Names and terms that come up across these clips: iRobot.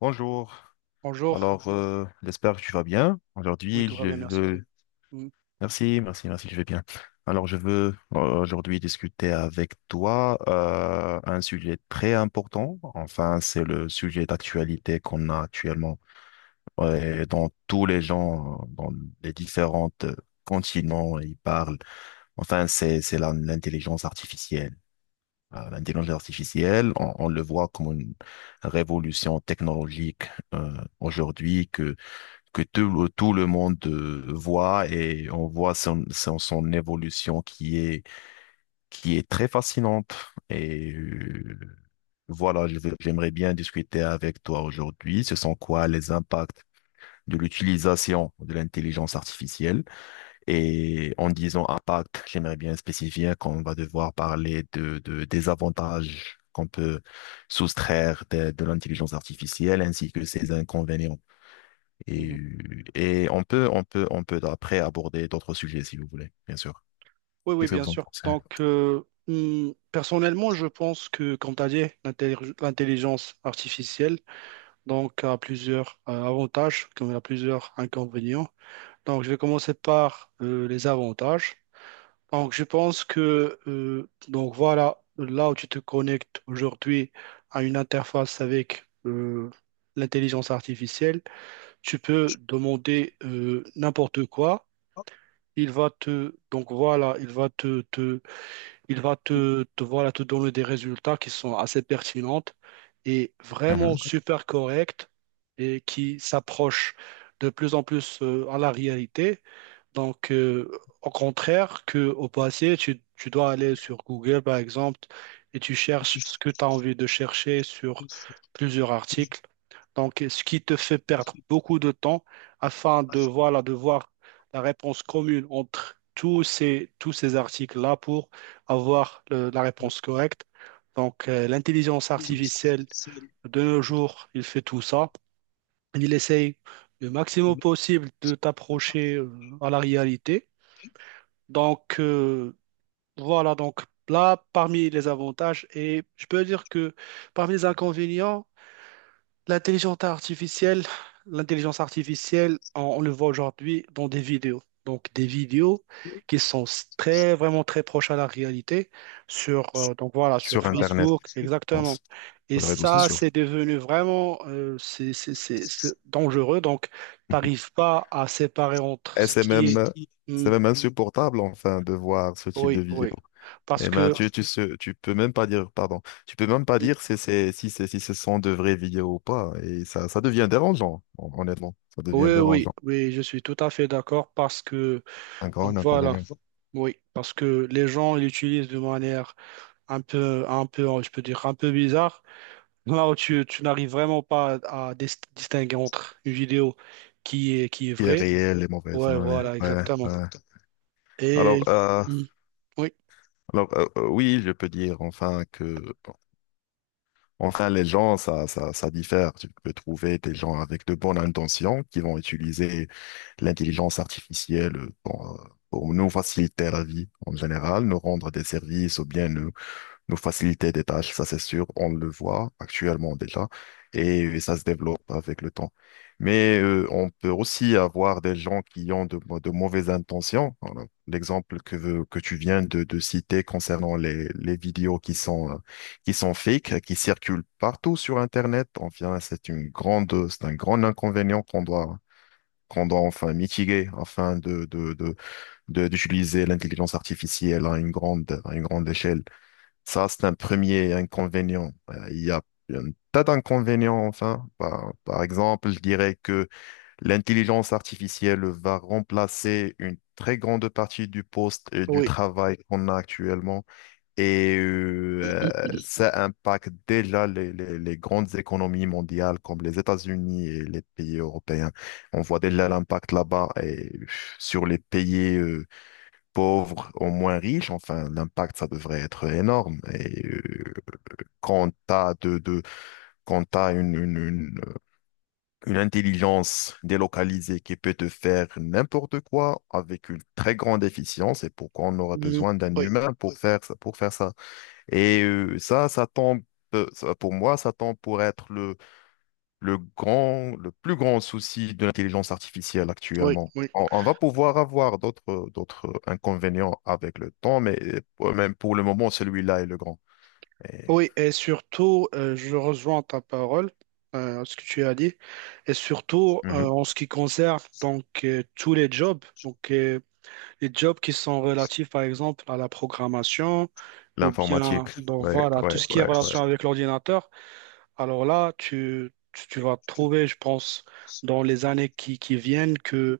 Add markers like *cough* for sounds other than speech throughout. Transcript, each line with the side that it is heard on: left: Bonjour,
right: Bonjour,
left: j'espère que tu vas bien.
right: oui,
left: Aujourd'hui,
right: tout va
left: je
right: bien, merci tout.
left: veux...
right: Mhm,
left: Merci, merci, merci, je vais bien. Alors, je veux aujourd'hui discuter avec toi un sujet très important. Enfin, c'est le sujet d'actualité qu'on a actuellement. Ouais, dans tous les gens, dans les différents continents, ils parlent. Enfin, c'est l'intelligence artificielle. L'intelligence artificielle, on le voit comme une révolution technologique euh, aujourd'hui que tout le monde voit, et on voit son évolution qui est très fascinante. Et euh, voilà, j'aimerais bien discuter avec toi aujourd'hui. Ce sont quoi les impacts de l'utilisation de l'intelligence artificielle? Et en disant impact, j'aimerais bien spécifier qu'on va devoir parler des avantages qu'on peut soustraire de l'intelligence artificielle ainsi que ses inconvénients. Et,
right: mhm.
left: et on peut, on peut après aborder d'autres sujets si vous voulez, bien sûr.
right: Oui, oui,
left: Qu'est-ce que
right: bien
left: vous en
right: sûr.
left: pensez?
right: Personnellement, je pense que, comme tu as dit, l'intelligence artificielle a plusieurs avantages comme elle a plusieurs inconvénients. Donc, je vais commencer par les avantages. Donc, je pense que, donc voilà, là où tu te connectes aujourd'hui à une interface avec l'intelligence artificielle, tu peux demander n'importe quoi. Il va te donc voilà, il va te, te il va te, te voilà te donner des résultats qui sont assez pertinentes et vraiment
left: Mhm.
right: super corrects et qui s'approchent de plus en plus à la réalité. Donc, au contraire que au passé, tu dois aller sur Google, par exemple, et tu cherches ce que tu as envie de chercher sur plusieurs articles. Donc, ce qui te fait perdre beaucoup de temps afin de, voilà, de voir la réponse commune entre tous ces articles-là pour avoir la réponse correcte. Donc, l'intelligence artificielle de nos jours, il fait tout ça. Il essaye le maximum possible de t'approcher à la réalité. Donc, voilà, là, parmi les avantages, et je peux dire que parmi les inconvénients, L'intelligence artificielle, l'intelligence artificielle, on le voit aujourd'hui dans des vidéos. Donc des vidéos qui sont s- très vraiment très proches à la réalité sur donc voilà sur
left: Sur Internet,
right: Facebook
left: je
right: exactement.
left: pense,
right: Et
left: sur les réseaux
right: ça
left: sociaux.
right: c'est devenu vraiment c'est dangereux. Donc t'arrives pas à séparer entre
left: Et
right: ce
left: c'est
right: qui est. Hmm,
left: c'est même insupportable, enfin, de voir ce type de
right: oui,
left: vidéo.
right: oui, parce
left: Eh ben,
right: que
left: tu peux même pas dire, pardon, tu peux même pas
right: oui,
left: dire si c'est, si ce sont de vraies vidéos ou pas. Et ça devient dérangeant, honnêtement. Ça devient
right: oui,
left: dérangeant.
right: oui, je suis tout à fait d'accord parce que
left: Un grand
right: donc voilà.
left: inconvénient.
right: Oui, parce que les gens l'utilisent de manière un peu, je peux dire, un peu bizarre, là où tu n'arrives vraiment pas à distinguer entre une vidéo qui est
left: Qui est
right: vraie.
left: réel et mauvais.
right: Ouais,
left: Ouais,
right: voilà,
left: ouais,
right: exactement.
left: ouais.
right: Et.
left: Alors, euh,
right: Mm. Oui,
left: Alors, oui, je peux dire enfin que, enfin, les gens, ça diffère. Tu peux trouver des gens avec de bonnes intentions qui vont utiliser l'intelligence artificielle pour nous faciliter la vie en général, nous rendre des services ou bien nous faciliter des tâches. Ça c'est sûr, on le voit actuellement déjà, et ça se développe avec le temps. On peut aussi avoir des gens qui ont de mauvaises intentions. Voilà. L'exemple que tu viens de citer concernant les vidéos qui sont fake, qui circulent partout sur Internet, enfin, c'est une c'est un grand inconvénient qu'on doit enfin mitiguer afin d'utiliser l'intelligence artificielle à une à une grande échelle. Ça, c'est un premier inconvénient. Il y a un tas d'inconvénients, enfin. Par exemple, je dirais que l'intelligence artificielle va remplacer une très grande partie du poste et du
right: oui.
left: travail qu'on a actuellement. Et euh, ça impacte déjà les grandes économies mondiales comme les États-Unis et les pays européens. On voit déjà l'impact là-bas et sur les pays pauvres aux moins riches. Enfin, l'impact, ça devrait être énorme. Quand quand t'as une intelligence délocalisée qui peut te faire n'importe quoi avec une très grande efficience, et pourquoi on aura
right: Mm.
left: besoin d'un
right: Oui,
left: humain pour faire ça, pour faire ça. Ça, ça, pour moi, ça tombe pour être le le plus grand souci de l'intelligence artificielle
right: oui,
left: actuellement.
right: oui.
left: On va pouvoir avoir d'autres inconvénients avec le temps, mais même pour le moment, celui-là est le grand. Et,
right: Oui, et surtout, je rejoins ta parole, ce que tu as dit, et surtout
left: mhm.
right: en ce qui concerne donc tous les jobs. Donc, les jobs qui sont relatifs, par exemple, à la programmation ou bien,
left: L'informatique,
right: donc
left: ouais,
right: voilà, tout
left: ouais,
right: ce qui est
left: ouais, ouais.
right: relation avec l'ordinateur. Alors là, tu vas trouver, je pense, dans les années qui viennent, que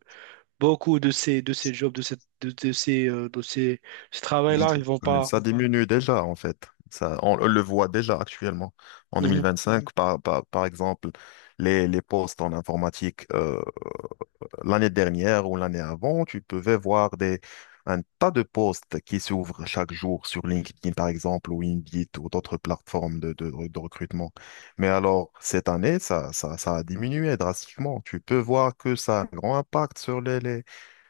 right: beaucoup de ces jobs, de, cette, de ces, ce travail-là, ils vont
left: Mais
right: pas.
left: ça diminue déjà, en fait. Ça, on le voit déjà actuellement. En
right: Mhm.
left: 2025, par exemple, les postes en informatique, l'année dernière ou l'année avant, tu pouvais voir des, un tas de postes qui s'ouvrent chaque jour sur LinkedIn, par exemple, ou Indeed, ou d'autres plateformes de recrutement. Mais alors, cette année, ça a diminué drastiquement. Tu peux voir que ça a un grand impact sur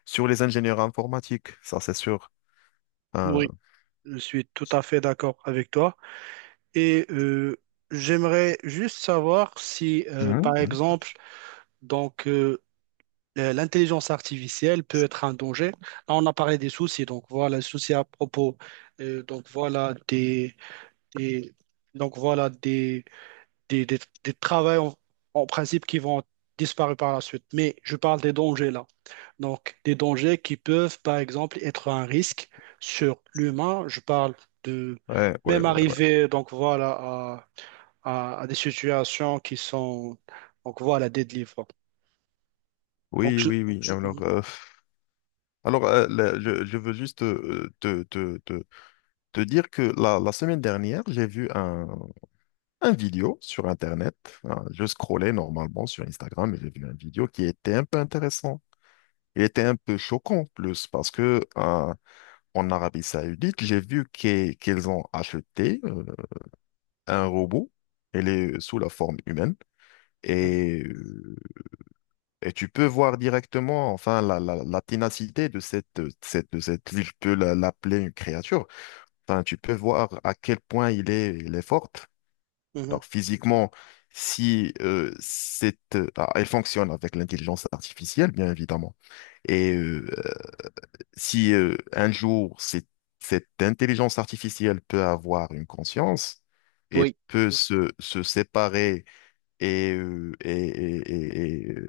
left: sur les ingénieurs informatiques, ça c'est sûr. Hein.
right: Oui, je suis tout à fait d'accord avec toi. Et j'aimerais juste savoir si, par exemple, donc, l'intelligence artificielle peut être un danger. Là, on a parlé des soucis, donc voilà, les soucis à propos, donc voilà des- donc voilà des travails en, en principe qui vont disparaître par la suite. Mais je parle des dangers là. Donc des dangers qui peuvent, par exemple, être un risque sur l'humain. Je parle de
left: Ouais, ouais,
right: même
left: ouais.
right: arriver, donc voilà, à des situations qui sont, donc voilà, des délivres. Donc
left: Oui,
right: je...
left: oui, oui.
right: Mhm,
left: Alors je veux juste te dire que la semaine dernière, j'ai vu un vidéo sur Internet. Hein, je scrollais normalement sur Instagram et j'ai vu un vidéo qui était un peu intéressant. Il était un peu choquant en plus parce que en Arabie Saoudite, j'ai vu qu'ils ont acheté un robot. Elle est sous la forme humaine
right: mhm,
left: et, euh, et tu peux voir directement enfin la ténacité de cette, je peux l'appeler une créature. Enfin, tu peux voir à quel point il est forte.
right: mhm.
left: Alors physiquement, si elle fonctionne avec l'intelligence artificielle, bien évidemment. Et euh, si un jour cette intelligence artificielle peut avoir une conscience et
right: Oui.
left: peut se séparer et, euh, et, et- et- et, euh,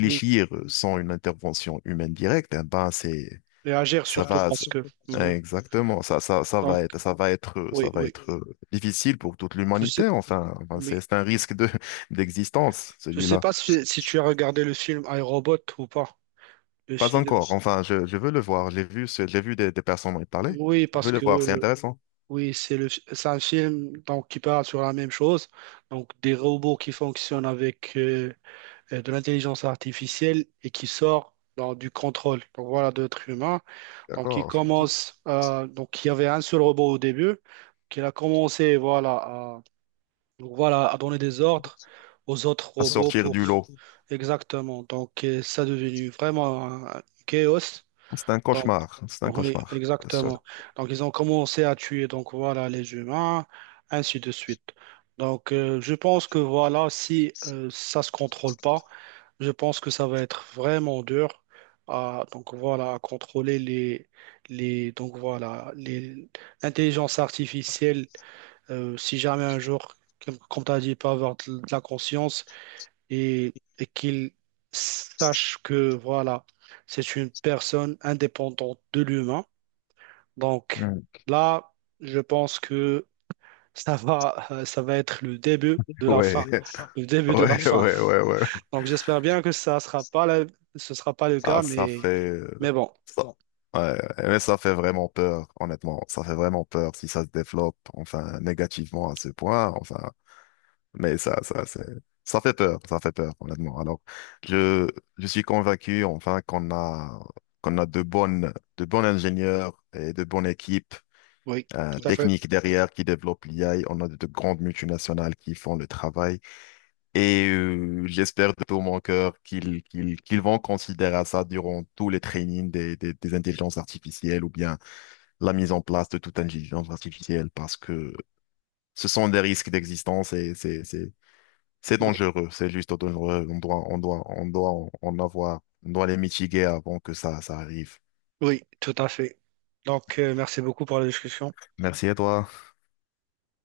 right: Mhm.
left: sans une intervention humaine directe, eh ben c'est
right: Réagir
left: ça
right: surtout
left: va,
right: parce que.
left: ça-
right: Mhm.
left: exactement. Ça
right: Donc,
left: va être,
right: oui,
left: ça va
right: oui.
left: être difficile pour toute
right: Je sais,
left: l'humanité. Enfin, c'est
right: oui.
left: c'est un risque de *laughs* d'existence,
right: Je sais
left: celui-là.
right: pas si tu as regardé le film iRobot ou pas. Le
left: Pas
right: film.
left: encore. Enfin, je veux le voir. J'ai vu, j'ai vu des personnes m'en parler.
right: Oui,
left: Je
right: parce
left: veux le
right: que
left: voir. C'est intéressant.
right: oui, c'est un film donc, qui parle sur la même chose. Donc, des robots qui fonctionnent avec de l'intelligence artificielle et qui sort dans, du contrôle. Donc, voilà, d'autres humains. Donc, il
left: D'accord.
right: commence. Donc, il y avait un seul robot au début. Qu'il a commencé, voilà, donc voilà, à donner des ordres aux autres
left: À
right: robots
left: sortir
right: pour...
left: du lot.
right: Exactement. Donc ça est devenu vraiment un chaos.
left: C'est un
right: Donc
left: cauchemar. C'est un
right: oui,
left: cauchemar. Ça.
right: exactement. Donc ils ont commencé à tuer donc voilà les humains, ainsi de suite. Donc je pense que voilà, si ça se contrôle pas, je pense que ça va être vraiment dur à donc voilà à contrôler les donc voilà les l'intelligence artificielle si jamais un jour, comme tu as dit, il peut avoir de la conscience et, qu'il sache que voilà, c'est une personne indépendante de l'humain. Donc
left: Mm.
right: là, je pense que ça va être le début de la
left: Ouais.
right: fin.
left: *laughs*
right: Le début de la
left: Ouais,
right: fin.
left: ouais, ouais, ouais.
right: Donc j'espère bien que ça sera pas la- ce sera pas le
left: Ah,
right: cas,
left: ça fait... euh,
right: mais bon,
left: ça- Ouais, mais ça fait vraiment peur, honnêtement. Ça fait vraiment peur si ça se développe, enfin, négativement à ce point, enfin. Mais c'est... ça fait peur, honnêtement. Alors, je, je suis convaincu, enfin, qu'on a de bonnes, de bons ingénieurs et de bonnes équipes
right: oui, tout à fait.
left: techniques derrière qui développent l'IA. On a de grandes multinationales qui font le travail. J'espère de tout mon cœur qu'ils vont considérer ça durant tous les trainings des intelligences artificielles ou bien la mise en place de toute intelligence artificielle parce que ce sont des risques d'existence et c'est
right: Oui,
left: dangereux, c'est juste dangereux. On doit en avoir, on doit les mitiguer avant que ça arrive.
right: oui, tout à fait. Donc merci beaucoup pour la discussion.
left: Merci à toi.